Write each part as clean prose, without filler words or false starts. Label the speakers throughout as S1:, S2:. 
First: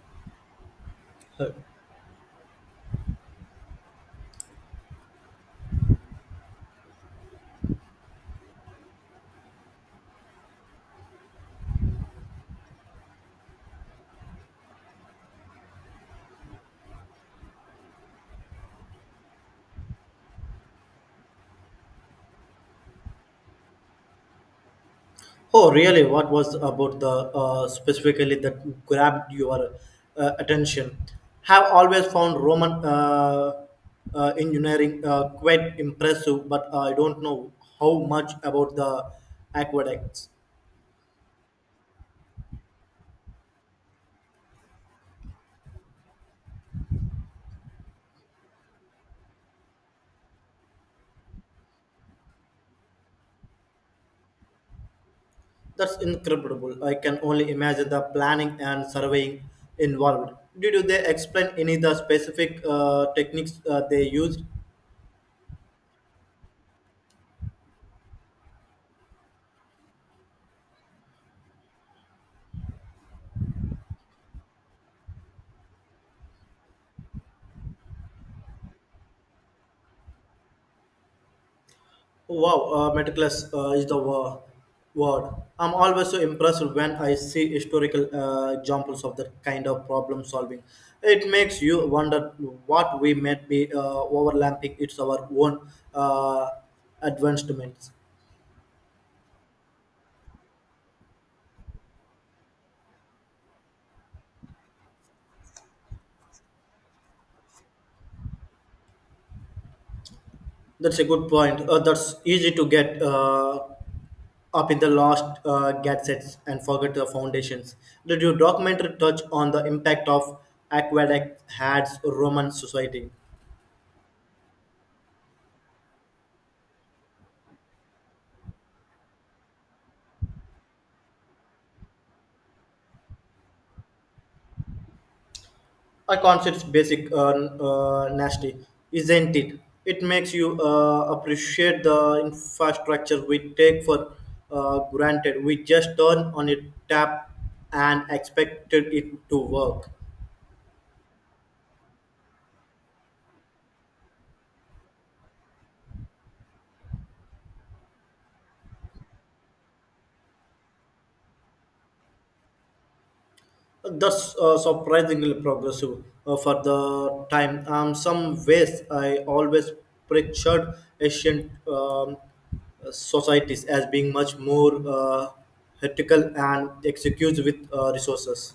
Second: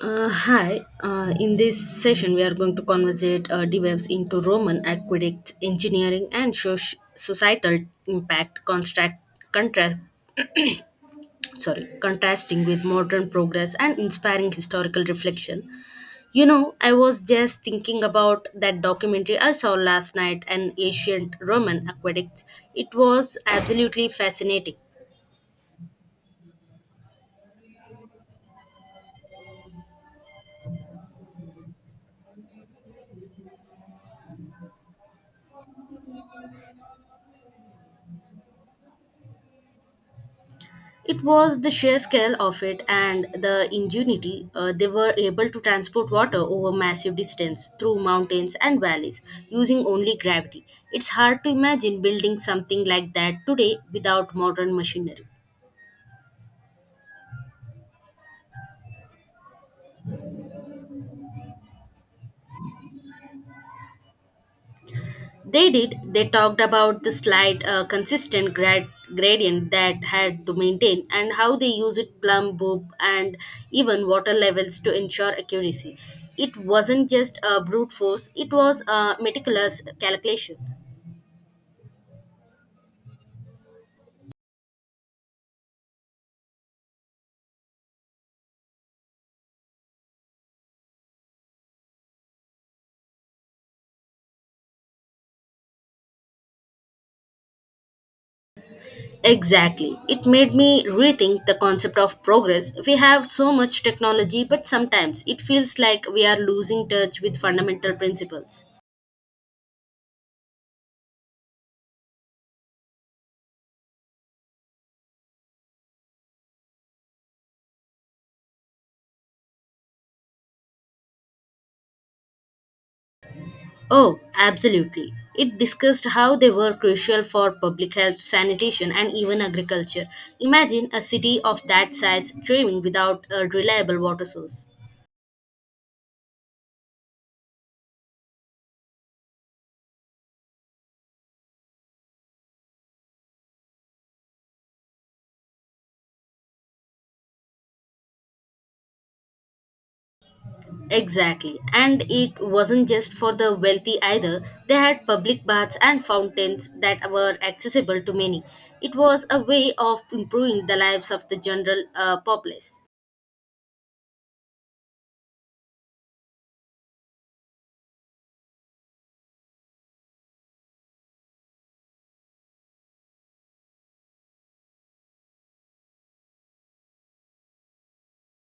S1: Hi. In this session, we are going to conversate DevOps into Roman aqueduct engineering and societal impact construct contrast. Sorry, contrasting with modern progress and inspiring historical reflection. You know, I was just thinking about that documentary I saw last night, an ancient Roman aqueducts. It was absolutely fascinating.
S2: Oh, really? What was about the specifically that grabbed your attention? Have always found Roman engineering quite impressive, but I don't know how much about the aqueducts.
S1: It was the sheer scale of it and the ingenuity. They were able to transport water over massive distance through mountains and valleys using only gravity. It's hard to imagine building something like that today without modern machinery.
S2: That's incredible. I can only imagine the planning and surveying involved. Did you they explain any of the specific techniques they used?
S1: They did. They talked about the slight gradient that had to maintain and how they use it plumb boop and even water levels to ensure accuracy. It wasn't just a brute force, it was a meticulous calculation.
S2: Wow, meticulous is the word. I'm always so impressed when I see historical examples of that kind of problem solving. It makes you wonder what we might be overlapping. It's our own uh, advancements.
S1: Exactly. It made me rethink the concept of progress. We have so much technology, but sometimes it feels like we are losing touch with fundamental principles.
S2: That's a good point. That's easy to get up in the last gadgets and forget the foundations. Did your documentary touch on the impact of aqueduct had Roman society?
S1: Oh, absolutely. It discussed how they were crucial for public health, sanitation, and even agriculture. Imagine a city of that size thriving without a reliable water source.
S2: I consider concept's basic nasty, isn't it? It makes you appreciate the infrastructure we take for granted. We just turn on a tap and expected it to work.
S1: Exactly. And it wasn't just for the wealthy either. They had public baths and fountains that were accessible to many. It was a way of improving the lives of the general populace.
S2: That's surprisingly progressive for the time. Some ways I always pictured ancient societies as being much more ethical and executes with resources.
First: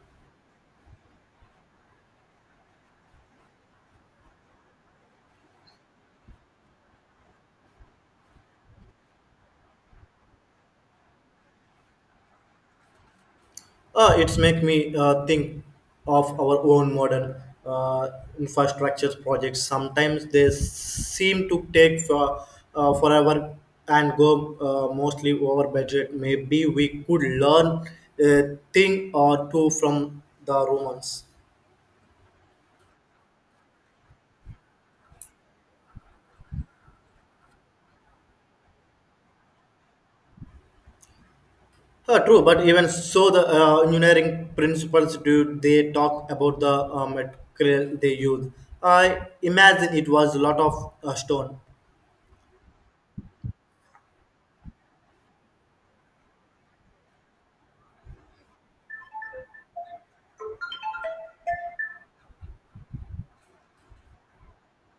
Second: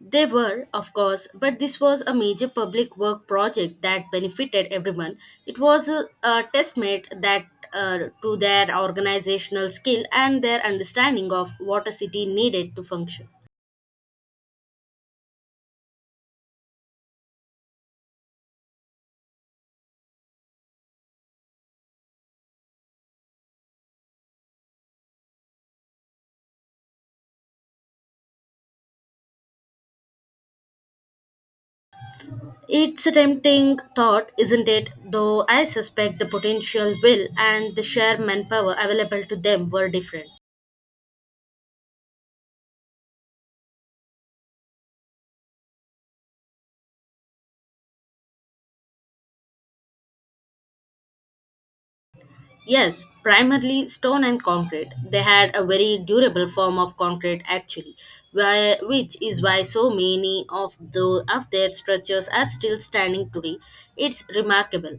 S1: They were, of course, but this was a major public work project that benefited everyone. It was a testament that to their organizational skill and their understanding of what a city needed to function.
S2: It's make me think of our own modern uh, infrastructure projects. Sometimes they seem to take for, forever and go mostly over budget. Maybe we could learn a thing or two from the Romans.
S1: It's a tempting thought, isn't it? Though I suspect the potential will and the sheer manpower available to them were different.
S2: True, but even so, the engineering principles do they talk about the material they use? I imagine it was a lot of stone.
S1: Yes, primarily stone and concrete. They had a very durable form of concrete actually, which is why so many of their structures are still standing today. It's remarkable.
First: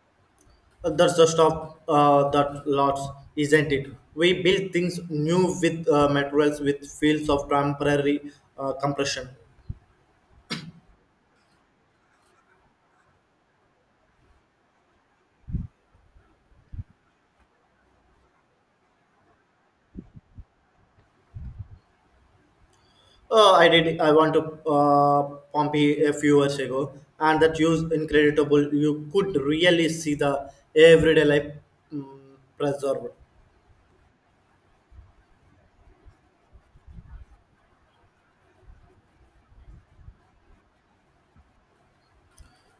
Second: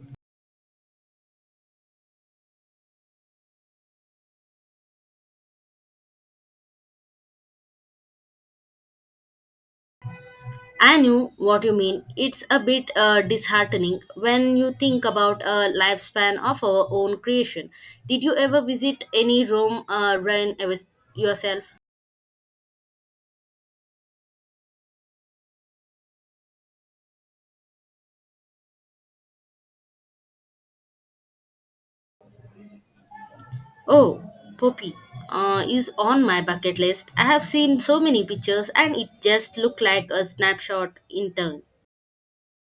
S2: That's the stuff that lots, isn't it? We build things new with materials with fields of temporary compression.
S1: I knew what you mean. It's a bit disheartening when you think about a lifespan of our own creation. Did you ever visit any yourself?
S2: I did. I want to uh, Pompey a few years ago, and that used incredible. You could really see the everyday life um, preserved.
S1: Oh, Poppy is on my bucket list. I have seen so many pictures and it just looked like a snapshot in turn.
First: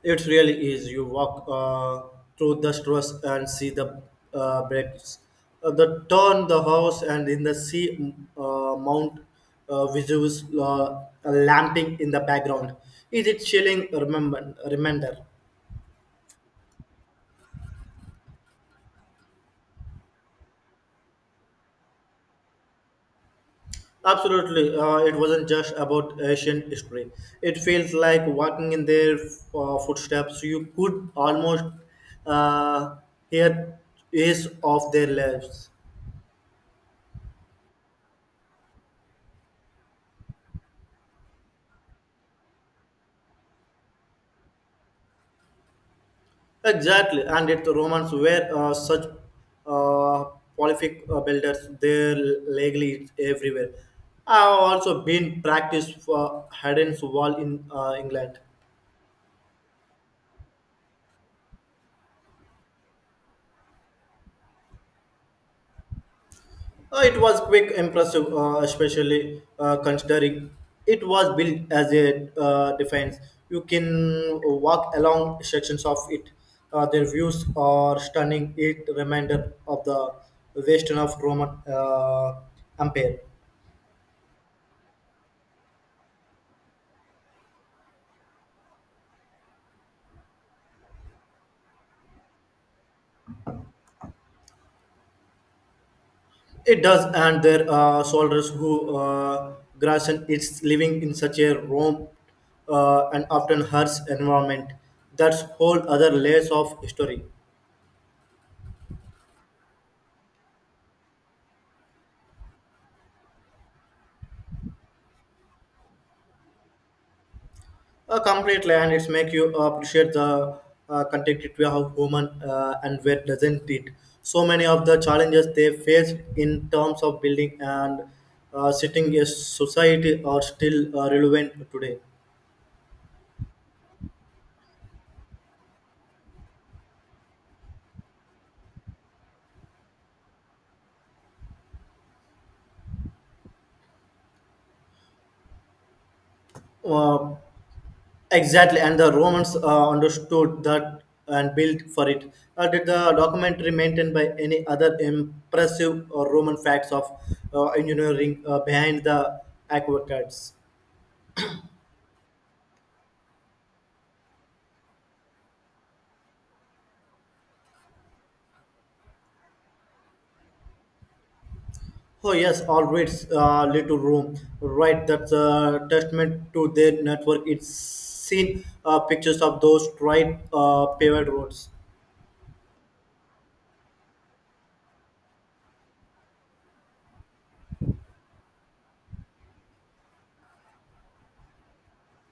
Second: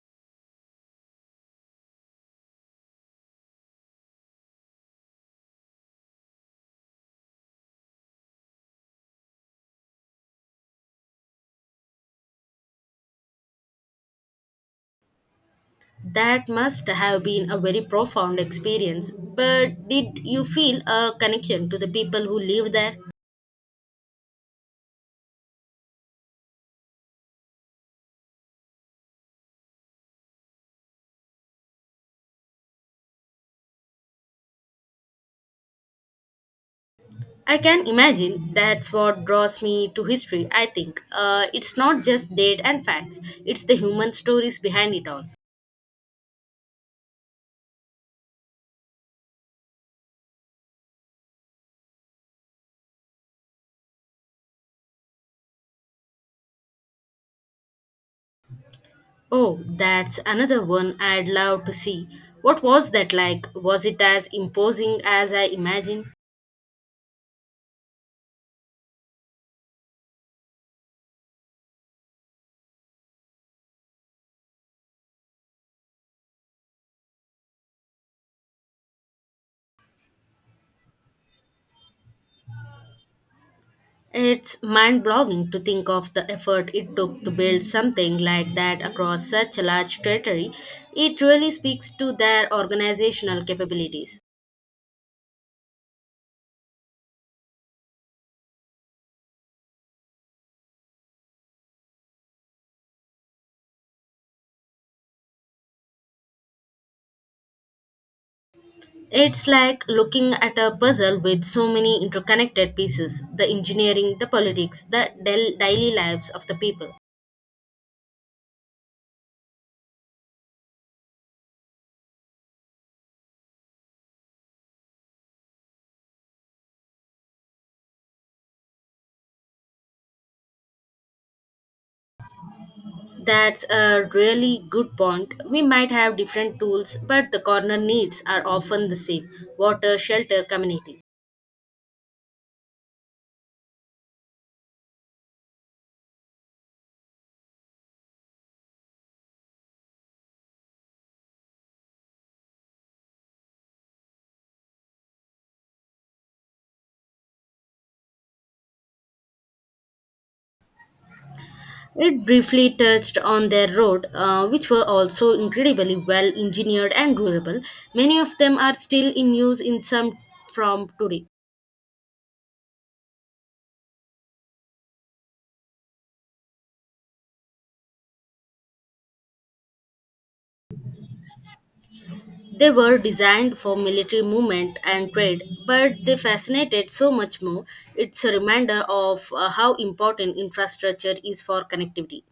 S2: It really is. You walk through the stores and see the breaks, the turn, the house, and in the sea Mount Vesuvius lamping in the background. Is it chilling? Remember, reminder.
S1: That must have been a very profound experience. But did you feel a connection to the people who lived there?
S2: Absolutely, it wasn't just about ancient history. It feels like walking in their footsteps. You could almost uh, hear ease of their lives.
S1: I can imagine that's what draws me to history, I think. It's not just date and facts, it's the human stories behind it all.
S2: Exactly, and it, the Romans were such uh, prolific builders; their legally is everywhere. I've also been practiced for Haddon's Wall in England.
S1: Oh, that's another one I'd love to see. What was that like? Was it as imposing as I imagined?
S2: It was quick, impressive, especially considering it was built as a defense. You can walk along sections of it. Their views are stunning. It reminder of the western of Roman Empire.
S1: It's mind blowing to think of the effort it took to build something like that across such a large territory. It really speaks to their organizational capabilities.
S2: It does, and there are soldiers who grasp its living in such a warm and often harsh environment. That's whole other layers of history.
S1: It's like looking at a puzzle with so many interconnected pieces the engineering, the politics, the daily lives of the people.
S2: A complete land, it's make you appreciate the complexity of human and where doesn't it? So many of the challenges they face in terms of building and setting a society are still relevant today.
S1: That's a really good point. We might have different tools, but the corner needs are often the same water, shelter, community.
S2: Uh, Exactly, and the Romans understood that and built for it. Did the documentary maintained by any other impressive Roman facts of engineering behind the aqueducts?
S1: It briefly touched on their road, which were also incredibly well engineered and durable. Many of them are still in use in some from today.
S2: Oh yes, all roads lead to Rome. Right, that's a testament to their network. It's seen pictures of those tried paved roads.
S1: They were designed for military movement and trade, but they fascinated so much more. It's a reminder of how important infrastructure is for connectivity.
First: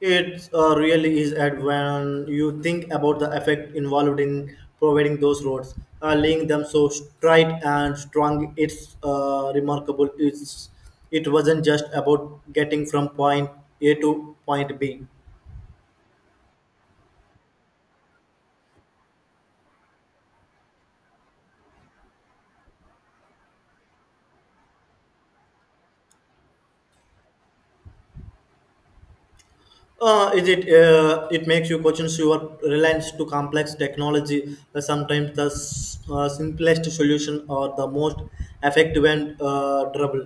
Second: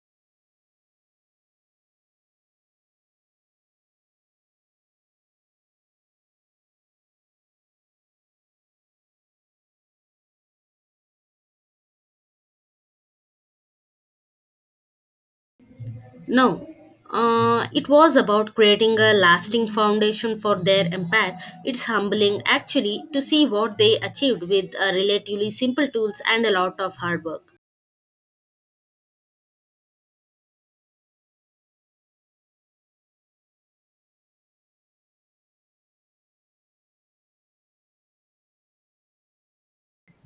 S2: It really is at when you think about the effect involved in providing those roads, laying them so straight and strong. It's remarkable. It wasn't just about getting from point A to point B.
S1: Now, it was about creating a lasting foundation for their empire. It's humbling, actually, to see what they achieved with relatively simple tools and a lot of hard work.
S2: Is it it makes you question your reliance to complex technology. Sometimes the simplest solution or the most effective and durable.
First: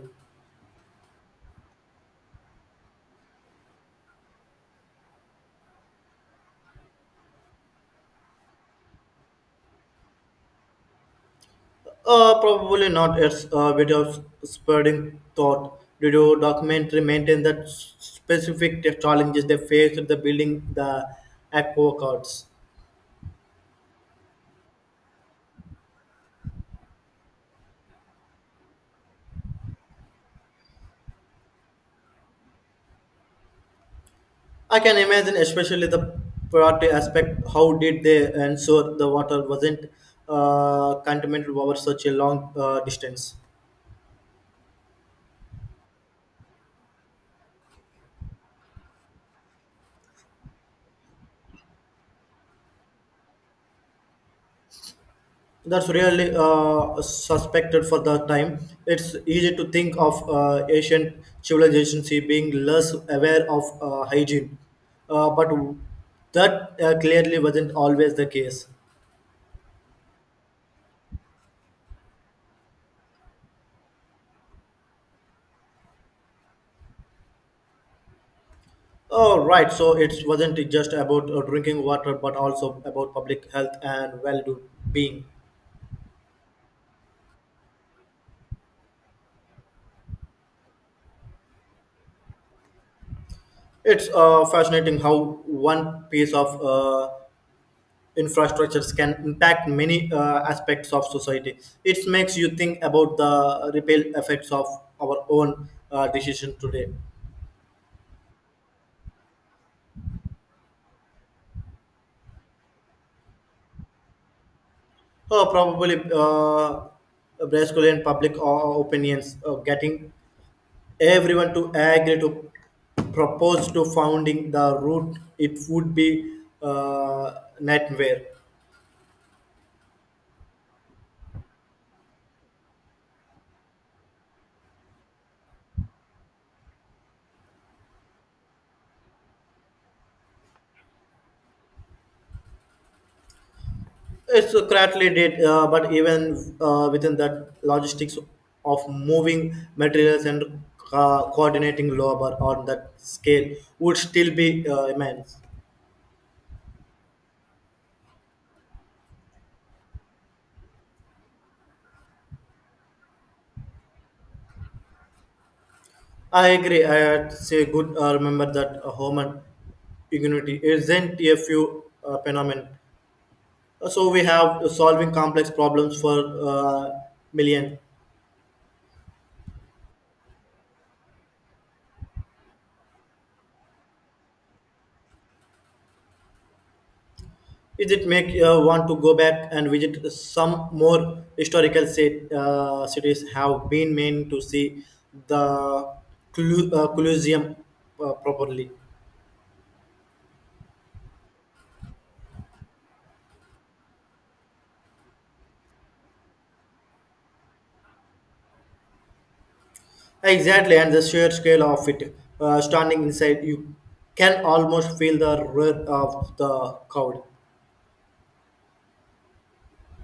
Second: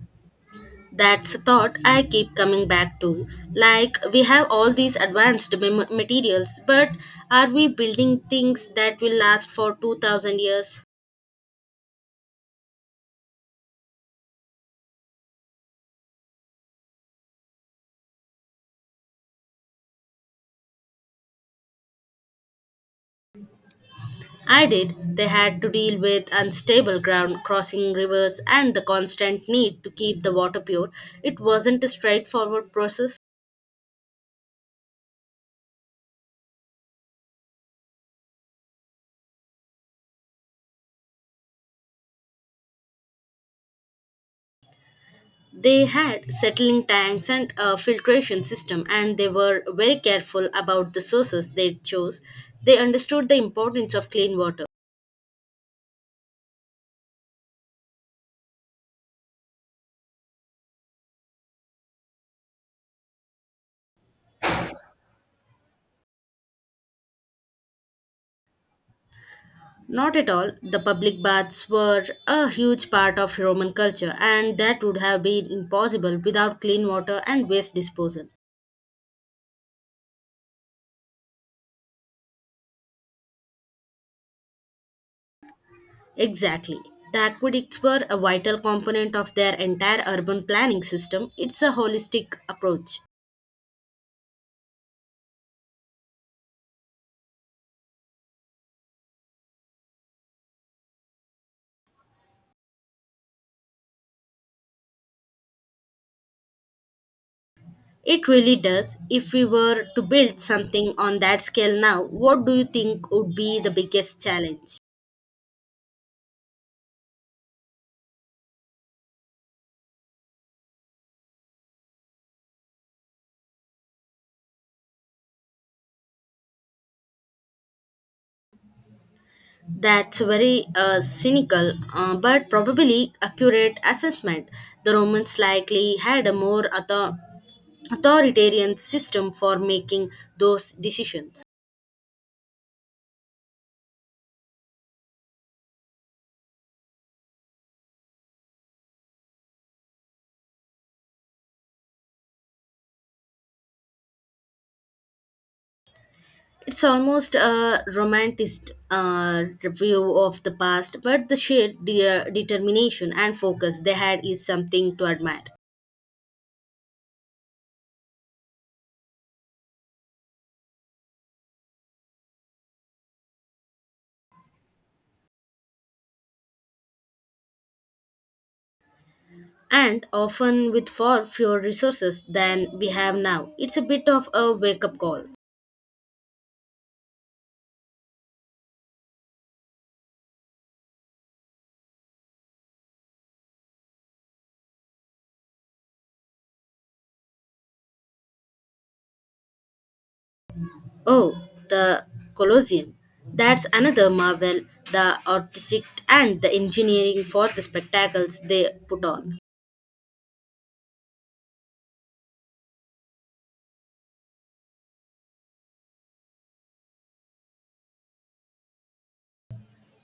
S1: That's a thought I keep coming back to. Like, we have all these advanced materials, but are we building things that will last for 2000 years?
S2: Probably not. It's a bit of spreading thought. Did your documentary maintain that specific tech challenges they faced the building the act
S1: I did. They had to deal with unstable ground, crossing rivers, and the constant need to keep the water pure. It wasn't a straightforward process.
S2: I can imagine, especially the priority aspect. How did they ensure the water wasn't contaminated over such a long distance?
S1: They had settling tanks and a filtration system, and they were very careful about the sources they chose. They understood the importance of clean water.
S2: That's really suspected for the time. It's easy to think of ancient civilizations being less aware of hygiene, but that clearly wasn't always the case.
S1: Not at all. The public baths were a huge part of Roman culture, and that would have been impossible without clean water and waste disposal.
S2: Oh, right. So it wasn't just about drinking water, but also about public health and well-being.
S1: Exactly. The aqueducts were a vital component of their entire urban planning system. It's a holistic approach.
S2: It's fascinating how one piece of infrastructures can impact many aspects of society. It makes you think about the ripple effects of our own decision today.
S1: It really does. If we were to build something on that scale now, what do you think would be the biggest challenge?
S2: So probably Brazilian public opinions getting everyone to agree to propose to founding the route. It would be nightmare.
S1: That's very cynical but probably accurate assessment. The Romans likely had a more authoritarian system for making those decisions.
S2: It's correctly did, but even within that logistics of moving materials and coordinating labor on that scale would still be immense.
S1: It's almost a romanticized review of the past, but the sheer determination and focus they had is something to admire.
S2: I agree. I had to say good. Remember that human ingenuity isn't a few phenomenon. So we have solving complex problems for uh, millions.
S1: And often with far fewer resources than we have now, it's a bit of a wake up call.
S2: Is it make want to go back and visit some more historical sit, cities? Have been meant to see the Colosseum properly.
S1: Oh, the Colosseum. That's another marvel, the artistic and the engineering for the spectacles they put on.
S2: Exactly, and the sheer scale of it, standing inside, you can almost feel the roar of the crowd.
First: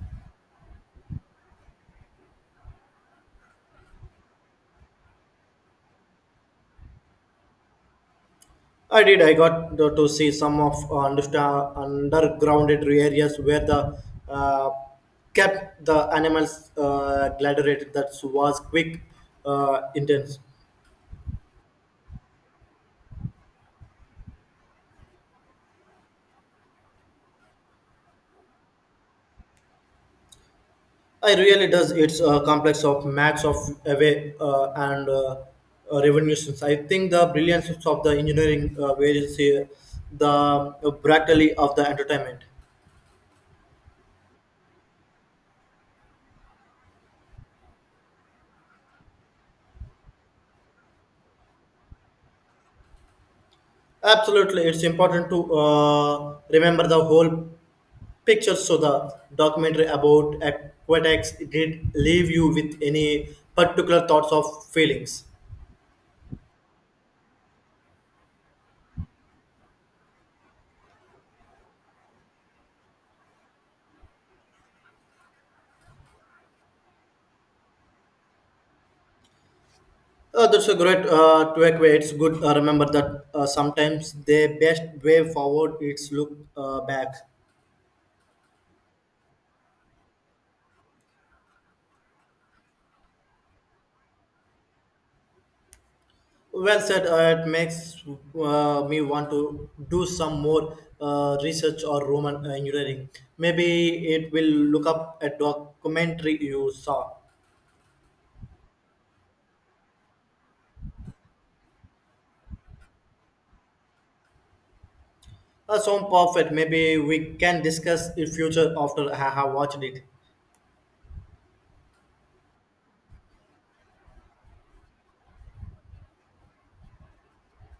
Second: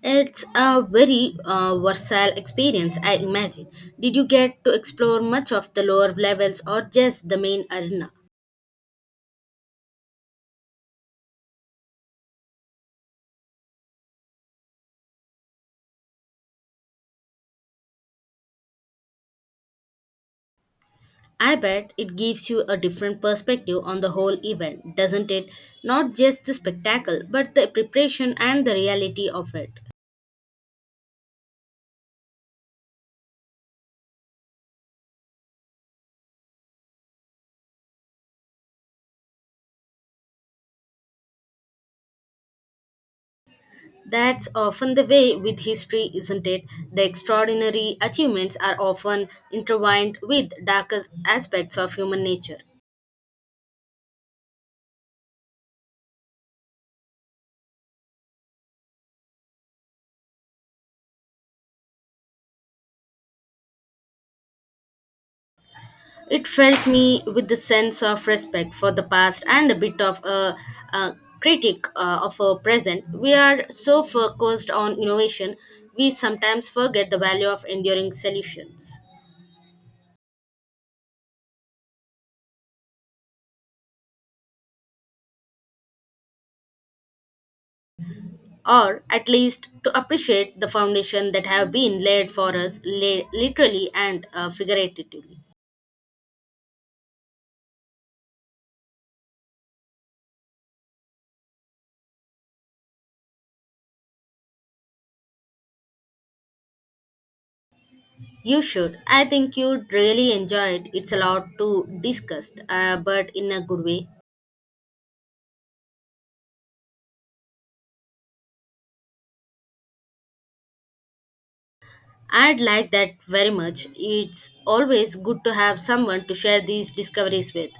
S1: It's a very versatile experience, I imagine. Did you get to explore much of the lower levels or just the main arena?
S2: I did. I got to see some of undergrounded areas where the uh, kept the animals gladiated. That was quick, intense.
S1: I bet it gives you a different perspective on the whole event, doesn't it? Not just the spectacle, but the preparation and the reality of it.
S2: I really does. It's a complex of max of away and revolutions. I think the brilliance of the engineering various here, the brutally of the entertainment.
S1: That's often the way with history, isn't it? The extraordinary achievements are often intertwined with darker aspects of human nature.
S2: Absolutely, it's important to remember the whole pictures. So the documentary about aquatics did leave you with any particular thoughts or feelings.
S1: It felt me with the sense of respect for the past and a bit of a critic of our present. We are so focused on innovation, we sometimes forget the value of enduring solutions.
S2: That's a great takeaway. It's good remember that sometimes the best way forward is look back.
S1: Or at least to appreciate the foundation that have been laid for us, literally and figuratively.
S2: Well said. It makes me want to do some more research or Roman engineering. Maybe it will look up a documentary you saw.
S1: You should. I think you'd really enjoy it. It's a lot to discuss, but in a good way.
S2: Sound perfect. Maybe we can discuss it future after I have watched it.
S1: I'd like that very much. It's always good to have someone to share these discoveries with.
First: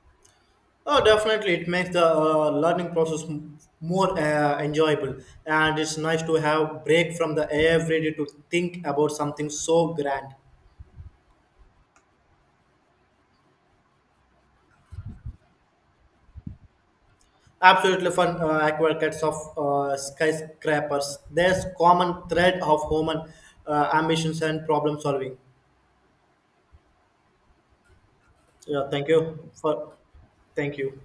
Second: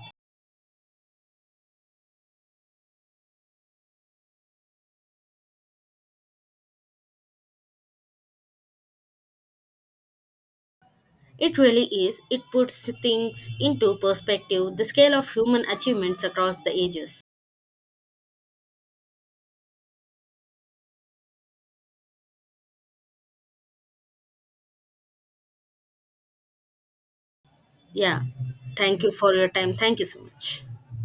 S2: Oh, definitely, it makes the learning process more enjoyable, and it's nice to have break from the everyday to think about something so grand.
S1: It really is. It puts things into perspective, the scale of human achievements across the ages.
S2: Absolutely fun aquarkets of skyscrapers. There's common thread of human ambitions and problem solving.
S1: Yeah.
S2: Yeah,
S1: Thank
S2: thank
S1: you for
S2: you
S1: your time.
S2: for
S1: Thank you so much.
S2: thank you.